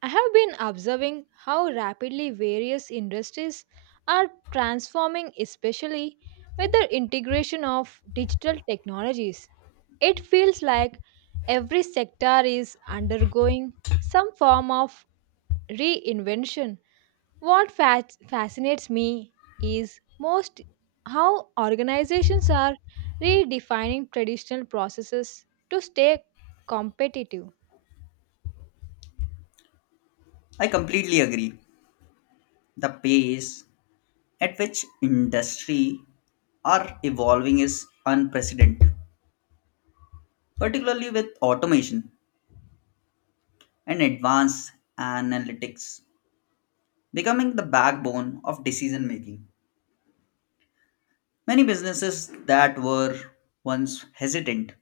I have been observing how rapidly various industries are transforming, especially with the integration of digital technologies. It feels like every sector is undergoing some form of reinvention. What fascinates me is most how organizations are redefining traditional processes to stay competitive. I completely agree. The pace at which industry are evolving is unprecedented, particularly with automation and advanced analytics becoming the backbone of decision making. Many businesses that were once hesitant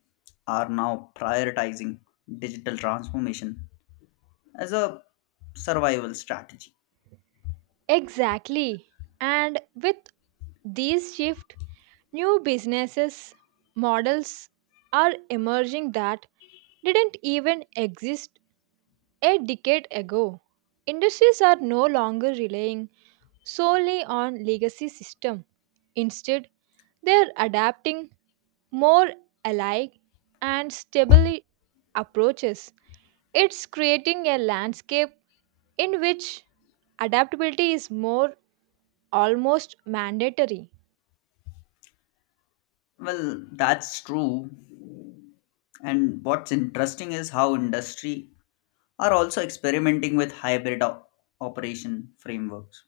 are now prioritizing digital transformation as a survival strategy. Exactly. And with these shift new businesses models are emerging that didn't even exist a decade ago. Industries are no longer relying solely on legacy system. Instead, they are adapting more alike and stable approaches. It's creating a landscape in which adaptability is more almost mandatory. Well, that's true. And what's interesting is how industry are also experimenting with hybrid operation frameworks.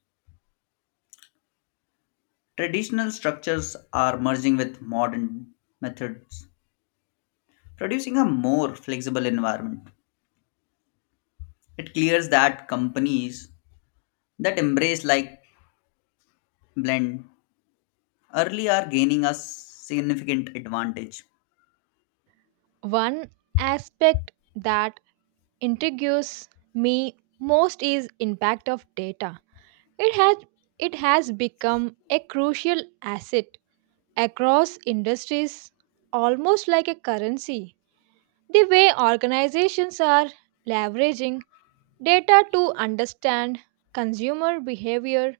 Traditional structures are merging with modern methods, producing a more flexible environment. It clears that companies that embrace like blend early are gaining a significant advantage. One aspect that intrigues me most is impact of data. It has it has become a crucial asset across industries almost like a currency. The way organizations are leveraging data to understand consumer behavior,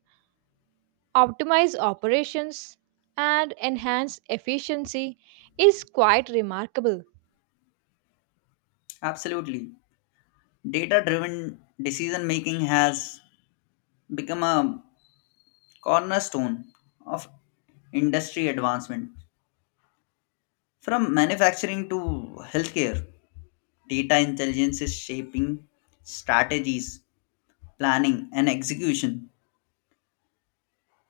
optimize operations, and enhance efficiency is quite remarkable. Absolutely. Data driven decision making has become a cornerstone of industry advancement from manufacturing to healthcare. Data intelligence is shaping strategies, planning, and execution.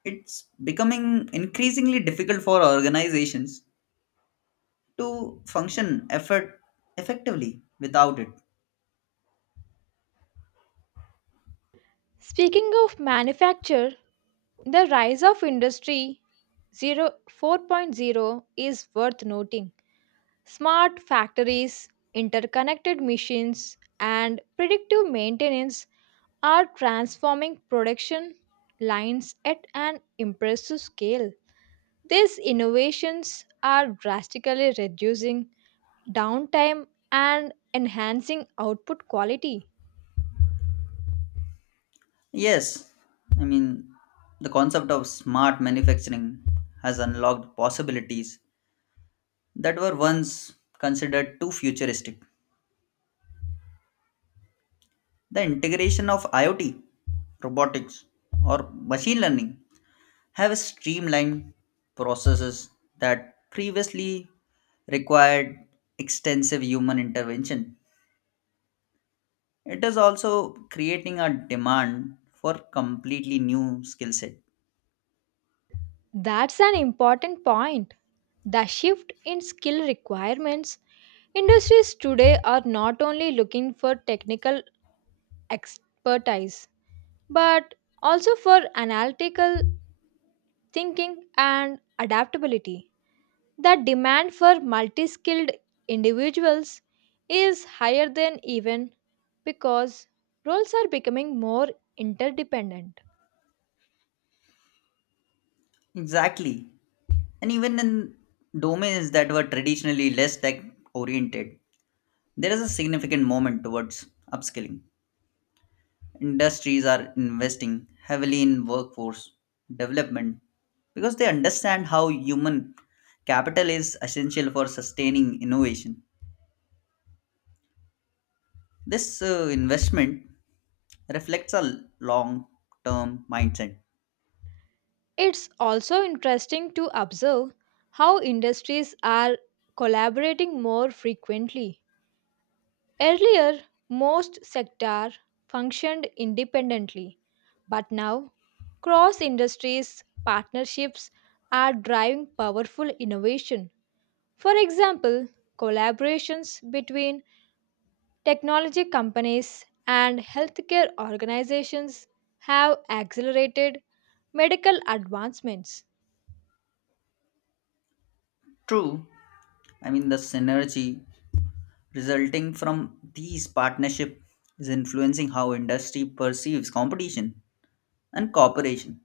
It's becoming increasingly difficult for organizations to function effort effectively without it. Speaking of manufacture, the rise of Industry 0.4.0 is worth noting. Smart factories, interconnected machines, and predictive maintenance are transforming production lines at an impressive scale. These innovations are drastically reducing downtime and enhancing output quality. Yes, I mean, the concept of smart manufacturing has unlocked possibilities that were once considered too futuristic. The integration of IoT, robotics, or machine learning have streamlined processes that previously required extensive human intervention. It is also creating a demand for completely new skill set. That's an important point. The shift in skill requirements. Industries today are not only looking for technical expertise, but also for analytical thinking and adaptability. The demand for multi skilled individuals is higher than even because roles are becoming more interdependent. Exactly. And even in domains that were traditionally less tech oriented, there is a significant moment towards upskilling. Industries are investing heavily in workforce development because they understand how human capital is essential for sustaining innovation. This investment reflects a long term mindset. It's also interesting to observe how industries are collaborating more frequently. Earlier, most sector functioned independently, but now cross industries partnerships are driving powerful innovation. For example, collaborations between technology companies and healthcare organizations have accelerated medical advancements. True, I mean, the synergy resulting from these partnership is influencing how industry perceives competition and cooperation.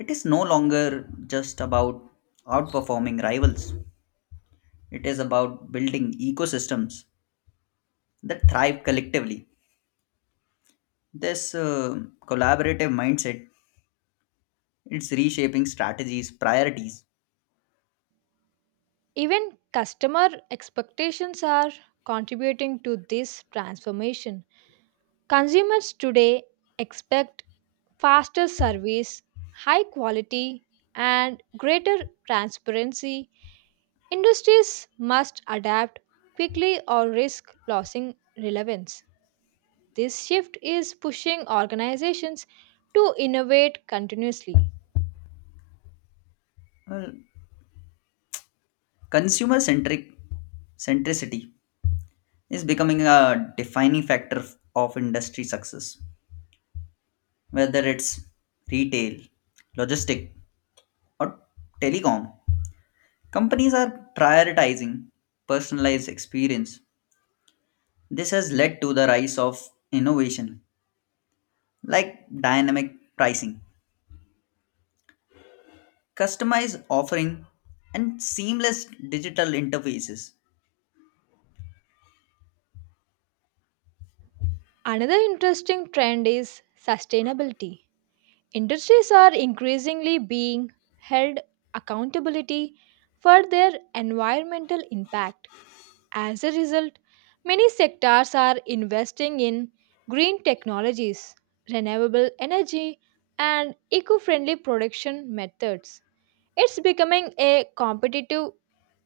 It is no longer just about outperforming rivals, it is about building ecosystems that thrive collectively. This collaborative mindset it's reshaping strategies, priorities. Even customer expectations are contributing to this transformation. Consumers today expect faster service, high quality, and greater transparency. Industries must adapt quickly or risk losing relevance. This shift is pushing organizations to innovate continuously. Well, consumer centricity is becoming a defining factor of industry success, whether it's retail, logistic, or telecom. Companies are prioritizing personalized experience. This has led to the rise of innovation like dynamic pricing customized offering and seamless digital interfaces. Another interesting trend is sustainability. Industries are increasingly being held accountability for their environmental impact. As a result, many sectors are investing in green technologies, renewable energy, and eco-friendly production methods. It's becoming a competitive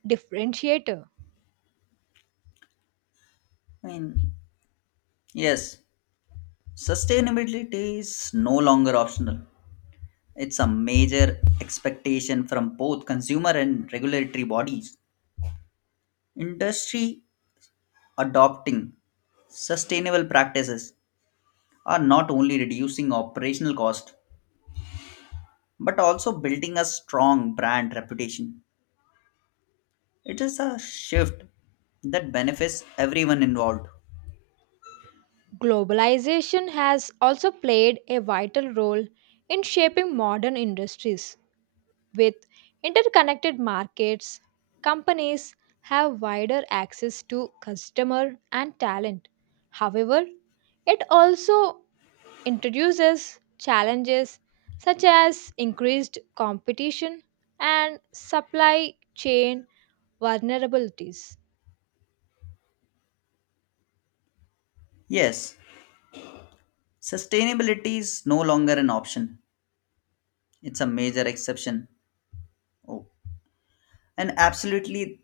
differentiator. I mean, yes, sustainability is no longer optional. It's a major expectation from both consumer and regulatory bodies. Industry adopting sustainable practices are not only reducing operational cost but also building a strong brand reputation. It is a shift that benefits everyone involved. Globalization has also played a vital role in shaping modern industries. With interconnected markets, companies have wider access to customer and talent. However, it also introduces challenges such as increased competition and supply chain vulnerabilities. Yes, sustainability is no longer an option, it's a major exception. Oh, and absolutely,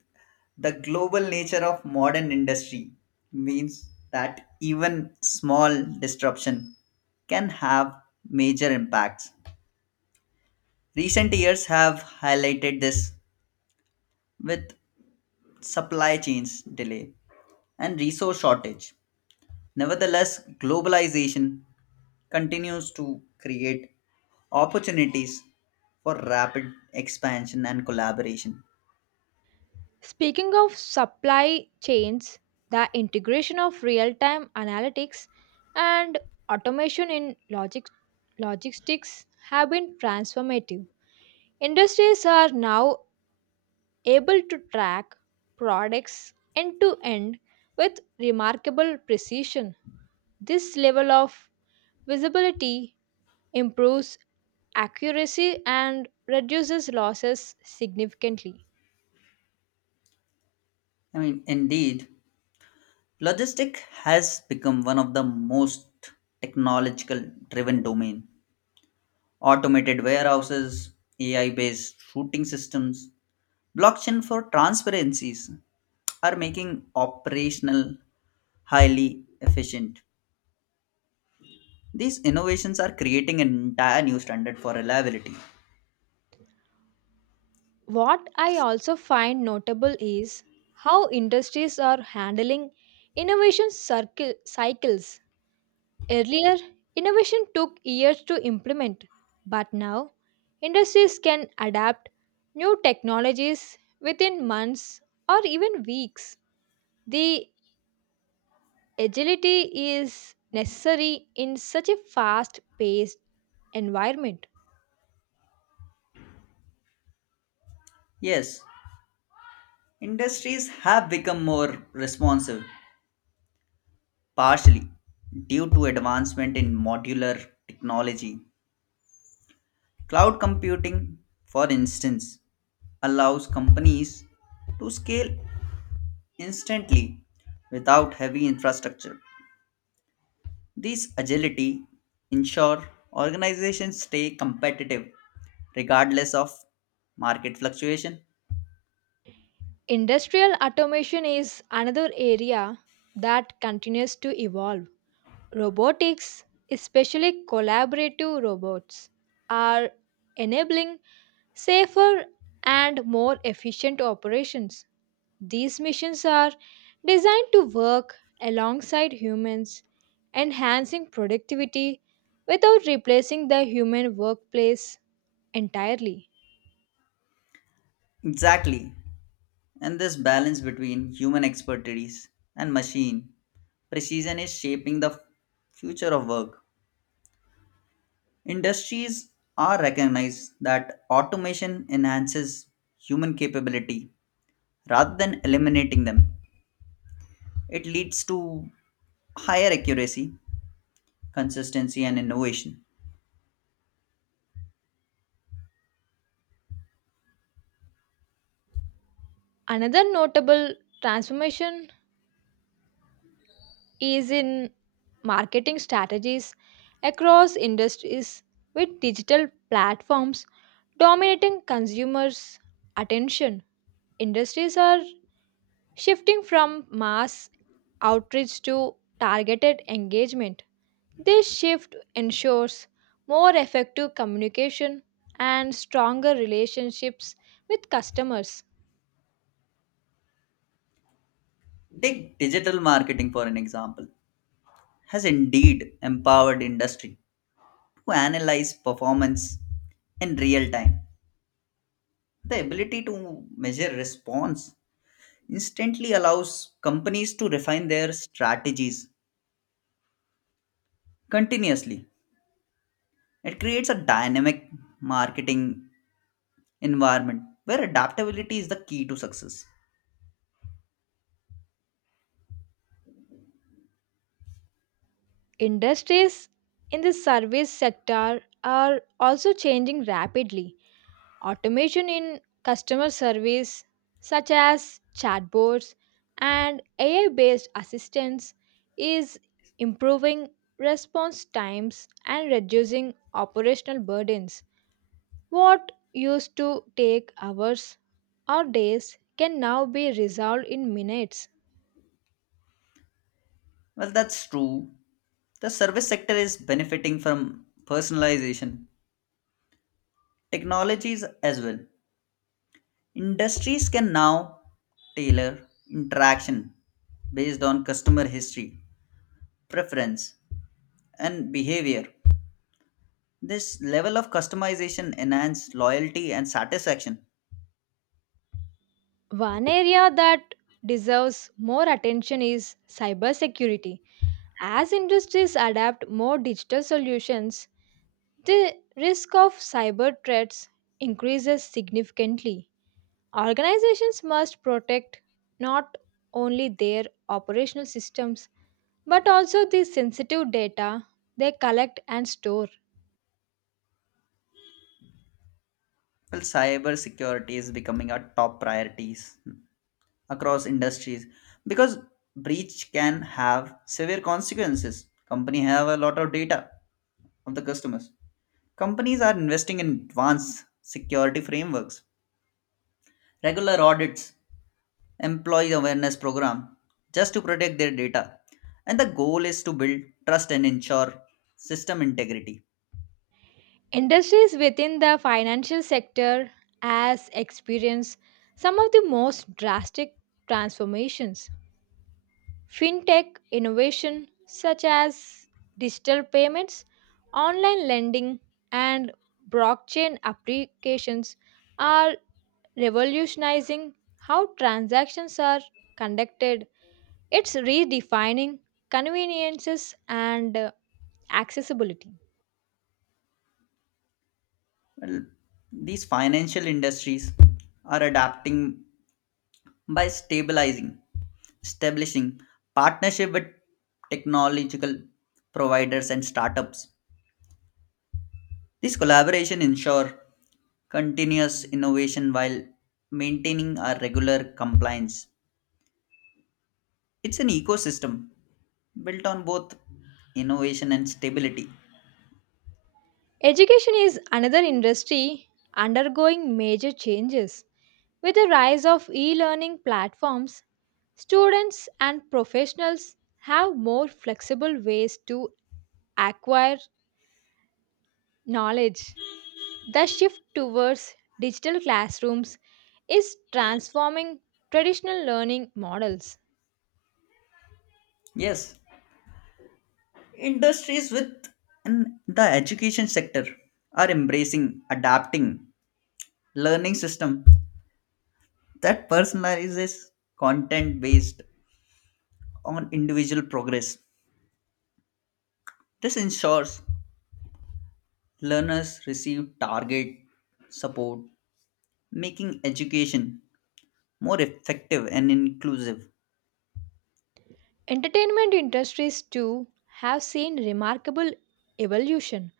the global nature of modern industry means that even small disruption can have major impacts. Recent years have highlighted this with supply chains delay and resource shortage. Nevertheless, globalization continues to create opportunities for rapid expansion and collaboration. Speaking of supply chains, the integration of real time analytics and automation in logistics have been transformative. Industries are now able to track products end to end with remarkable precision. This level of visibility improves accuracy and reduces losses significantly. I mean, indeed, logistic has become one of the most technological driven domain. Automated warehouses, AI-based routing systems, blockchain for transparencies are making operational highly efficient. These innovations are creating an entire new standard for reliability. What I also find notable is how industries are handling innovation cycles. Earlier, innovation took years to implement, but now industries can adapt new technologies within months or even weeks. The agility is necessary in such a fast paced environment. Yes, industries have become more responsive, partially due to advancement in modular technology. Cloud computing, for instance, allows companies to scale instantly without heavy infrastructure. This agility ensure organizations stay competitive regardless of market fluctuation. Industrial automation is another area that continues to evolve. Robotics, especially collaborative robots, are enabling safer, and more efficient operations. These missions are designed to work alongside humans, enhancing productivity without replacing the human workplace entirely. Exactly. And this balance between human expertise and machine precision is shaping the future of work. Industries are recognized that automation enhances human capability rather than eliminating them. It leads to higher accuracy, consistency, and innovation. Another notable transformation is in marketing strategies across industries with digital platforms dominating consumers' attention. Industries are shifting from mass outreach to targeted engagement, this shift ensures more effective communication and stronger relationships with customers. Take digital marketing for an example, has indeed empowered industry to analyze performance in real time. The ability to measure response instantly allows companies to refine their strategies continuously. It creates a dynamic marketing environment where adaptability is the key to success. Industries in the service sector are also changing rapidly. Automation in customer service, such as chatbots and AI based assistants, is improving response times and reducing operational burdens. What used to take hours or days can now be resolved in minutes. Well, that's true. The service sector is benefiting from personalization technologies as well. Industries can now tailor interaction based on customer history, preference, and behavior. This level of customization enhanced loyalty and satisfaction. One area that deserves more attention is cybersecurity. As industries adapt more digital solutions, the risk of cyber threats increases significantly. Organizations must protect not only their operational systems but also the sensitive data they collect and store. Well, cybersecurity is becoming a top priority across industries because breach can have severe consequences. Company have a lot of data of the customers. Companies are investing in advanced security frameworks, regular audits, employee awareness program just to protect their data. And the goal is to build trust and ensure system integrity. Industries within the financial sector has experienced some of the most drastic transformations. Fintech innovation such as digital payments, online lending, and blockchain applications are revolutionizing how transactions are conducted. It's redefining conveniences and accessibility. Well, these financial industries are adapting by stabilizing, establishing partnership with technological providers and startups. These collaboration ensure continuous innovation while maintaining our regular compliance. It's an ecosystem built on both innovation and stability. Education is another industry undergoing major changes. With the rise of e learning platforms, students and professionals have more flexible ways to acquire knowledge. The shift towards digital classrooms is transforming traditional learning models. Yes, industries with in the education sector are embracing adapting learning system that personalizes content based on individual progress. This ensures learners receive target support, making education more effective and inclusive. Entertainment industries too have seen remarkable evolution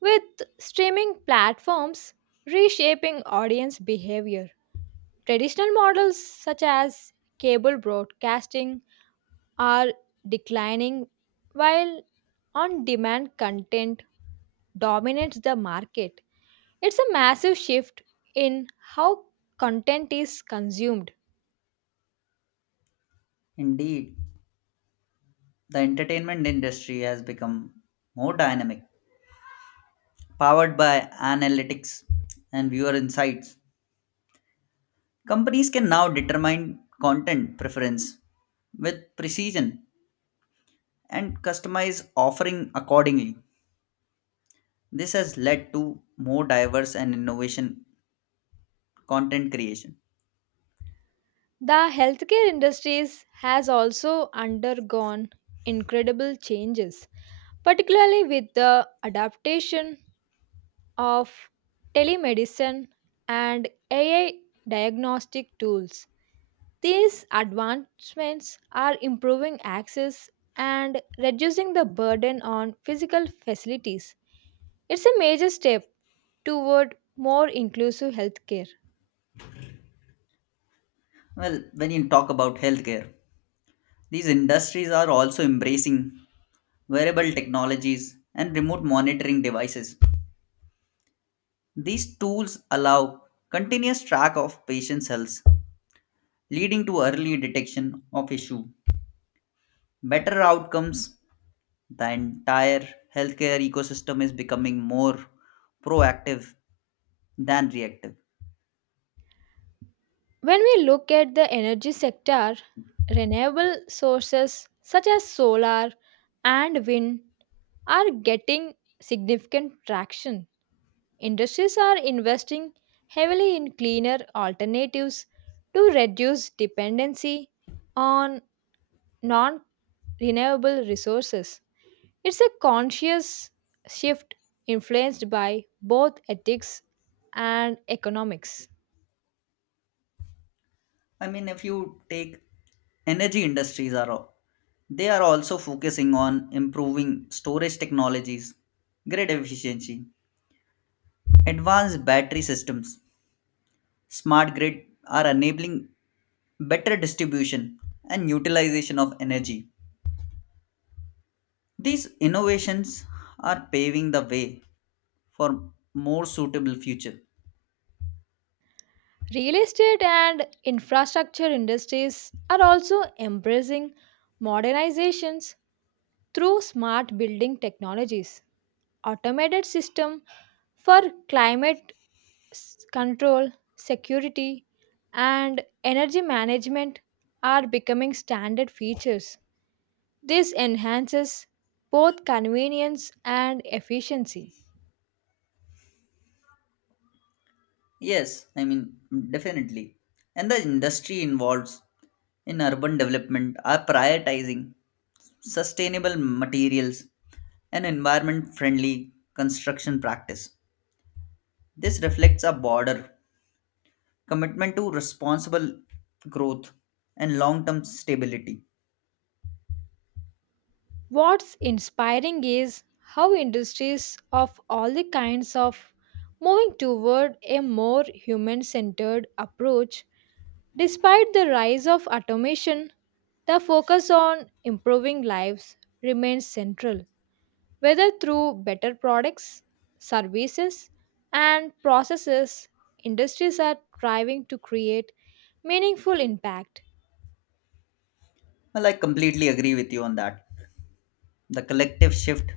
with streaming platforms reshaping audience behavior. Traditional models such as cable broadcasting are declining while on demand content dominates the market. It's a massive shift in how content is consumed. Indeed, the entertainment industry has become more dynamic, powered by analytics and viewer insights. Companies can now determine content preference with precision and customize offering accordingly. This has led to more diverse and innovation content creation. The healthcare industries has also undergone incredible changes, particularly with the adaptation of telemedicine and AI diagnostic tools. These advancements are improving access and reducing the burden on physical facilities. It's a major step toward more inclusive healthcare. Well, when you talk about healthcare, these industries are also embracing wearable technologies and remote monitoring devices. These tools allow continuous track of patients' health, leading to early detection of issue, better outcomes. The entire healthcare ecosystem is becoming more proactive than reactive. When we look at the energy sector, renewable sources such as solar and wind are getting significant traction. Industries are investing heavily in cleaner alternatives to reduce dependency on non renewable resources. It's a conscious shift influenced by both ethics and economics. I mean, if you take energy industries they are also focusing on improving storage technologies, grid efficiency, advanced battery systems, smart grid are enabling better distribution and utilization of energy. These innovations are paving the way for more suitable future. Real estate and infrastructure industries are also embracing modernizations through smart building technologies, automated system for climate control, security, and energy management are becoming standard features. This enhances both convenience and efficiency. Yes, I mean definitely. And the industry involves in urban development are prioritizing sustainable materials, and environment friendly construction practice. This reflects a broader commitment to responsible growth and long term stability. What's inspiring is how industries of all the kinds of moving toward a more human centered approach. Despite the rise of automation, the focus on improving lives remains central, whether through better products, services, and processes, industries are striving to create meaningful impact. Well, I completely agree with you on that. The collective shift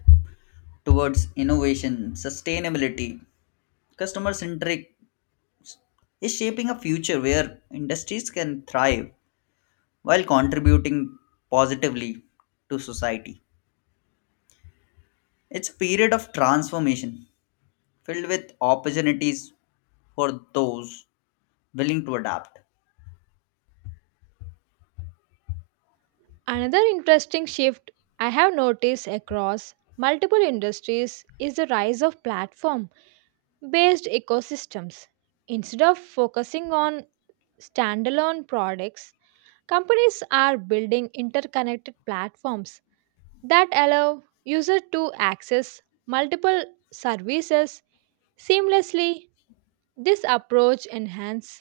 towards innovation, sustainability, customer centric is shaping a future where industries can thrive while contributing positively to society. It's a period of transformation filled with opportunities for those willing to adapt. Another interesting shift I have noticed across multiple industries is the rise of platform based ecosystems. Instead of focusing on standalone products, companies are building interconnected platforms that allow users to access multiple services seamlessly. This approach enhances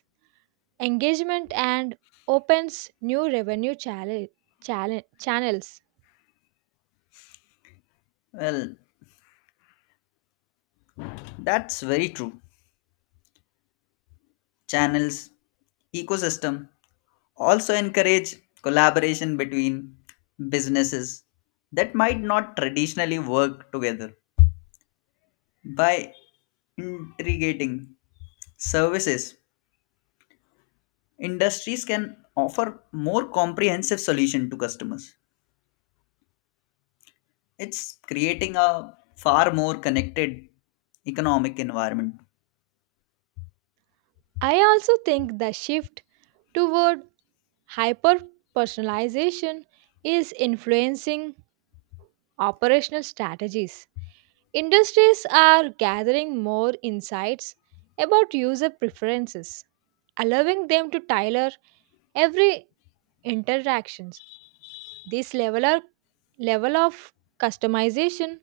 engagement and opens new revenue channels. Well, that's very true. Channels, ecosystem also encourage collaboration between businesses that might not traditionally work together. By integrating services, industries can offer more comprehensive solution to customers. It's creating a far more connected economic environment. I also think the shift toward hyper personalization is influencing operational strategies. Industries are gathering more insights about user preferences, allowing them to tailor every interactions. This level of customization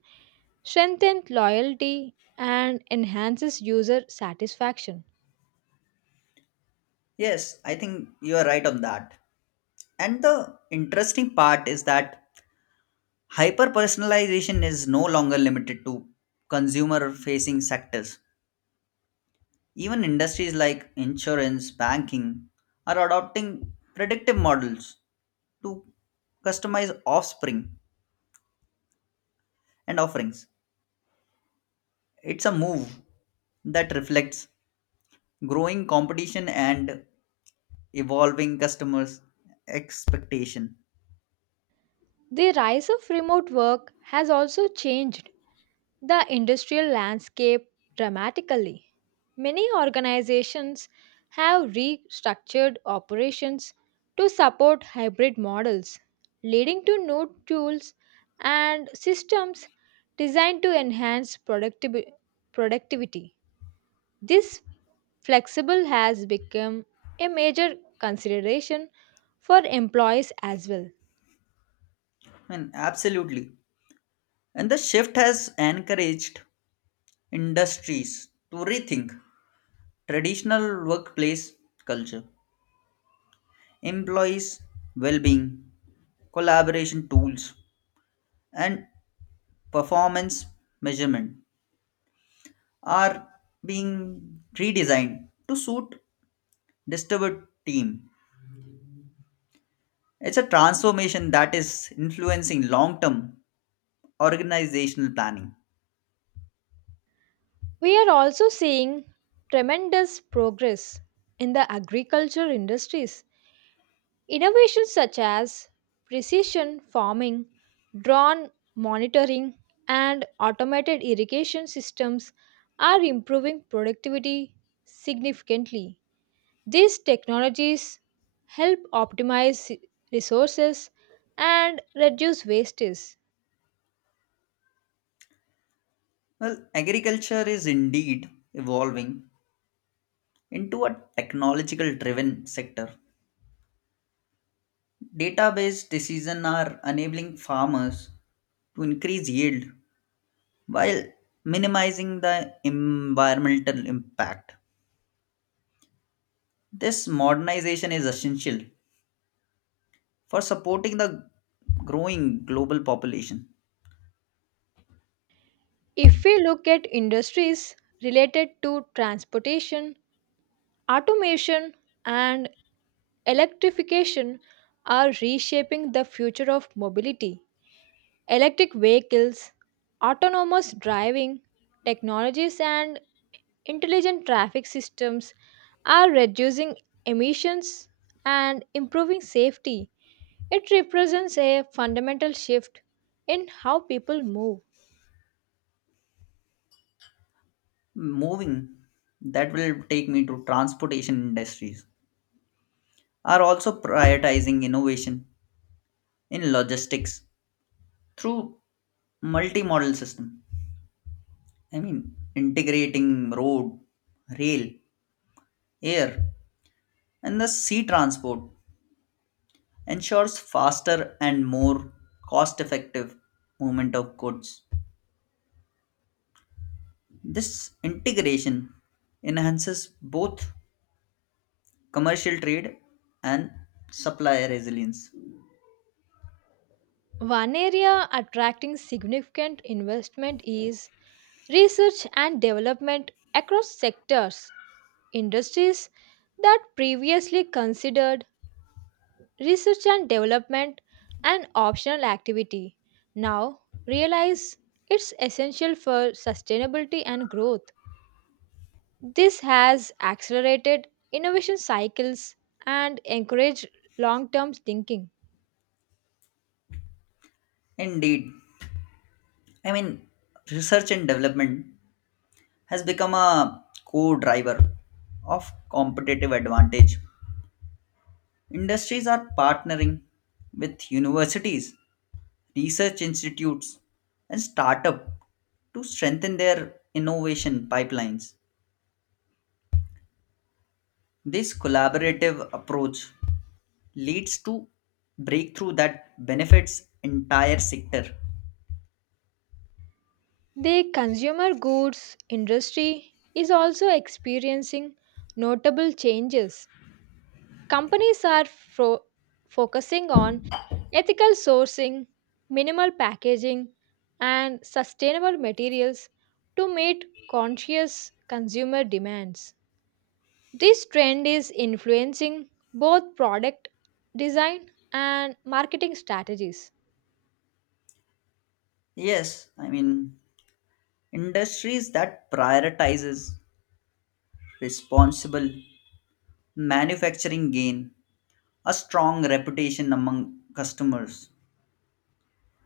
strengthens loyalty and enhances user satisfaction. Yes, I think you are right on that. And the interesting part is that hyper personalization is no longer limited to consumer facing sectors. Even industries like insurance, banking are adopting predictive models to customize offspring and offerings. It's a move that reflects growing competition and evolving customers' expectation. The rise of remote work has also changed the industrial landscape dramatically. Many organizations have restructured operations to support hybrid models, leading to new tools and systems designed to enhance productivity. This flexible has become a major consideration for employees as well. I mean, absolutely. And the shift has encouraged industries to rethink traditional workplace culture, employees' well being, collaboration tools, and performance measurement are being redesigned to suit disturbed team. It's a transformation that is influencing long term organizational planning. We are also seeing tremendous progress in the agriculture industries. Innovations such as precision farming, drone monitoring, and automated irrigation systems are improving productivity significantly. These technologies help optimize resources and reduce wastage. Well, agriculture is indeed evolving into a technological driven sector. Data-based decisions are enabling farmers to increase yield while minimizing the environmental impact. This modernization is essential for supporting the growing global population. If we look at industries related to transportation automation and electrification are reshaping the future of mobility. Electric vehicles, autonomous driving technologies, and intelligent traffic systems are reducing emissions and improving safety. It represents a fundamental shift in how people move. Moving that will take me to transportation industries are also prioritizing innovation in logistics through multimodal system. I mean integrating road, rail, air and the sea transport ensures faster and more cost effective movement of goods. This integration enhances both commercial trade and supply resilience. One area attracting significant investment is research and development across sectors. Industries that previously considered research and development an optional activity now realize it's essential for sustainability and growth. This has accelerated innovation cycles and encouraged long term thinking. Indeed, I mean, research and development has become a core driver of competitive advantage. Industries are partnering with universities research institutes and startups to strengthen their innovation pipelines. This collaborative approach leads to breakthrough that benefits entire sector. The consumer goods industry is also experiencing notable changes. Companies are focusing on ethical sourcing, minimal packaging, and sustainable materials to meet conscious consumer demands. This trend is influencing both product design and marketing strategies. Yes, I mean industries that prioritizes responsible manufacturing gain a strong reputation among customers.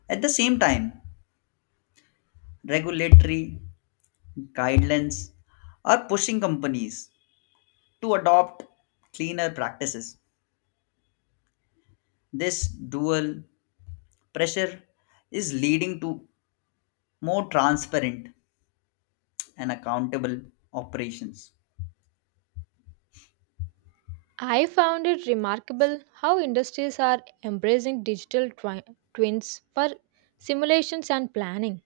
At the same time, regulatory guidelines are pushing companies to adopt cleaner practices. This dual pressure is leading to more transparent and accountable operations. I found it remarkable how industries are embracing digital twins for simulations and planning.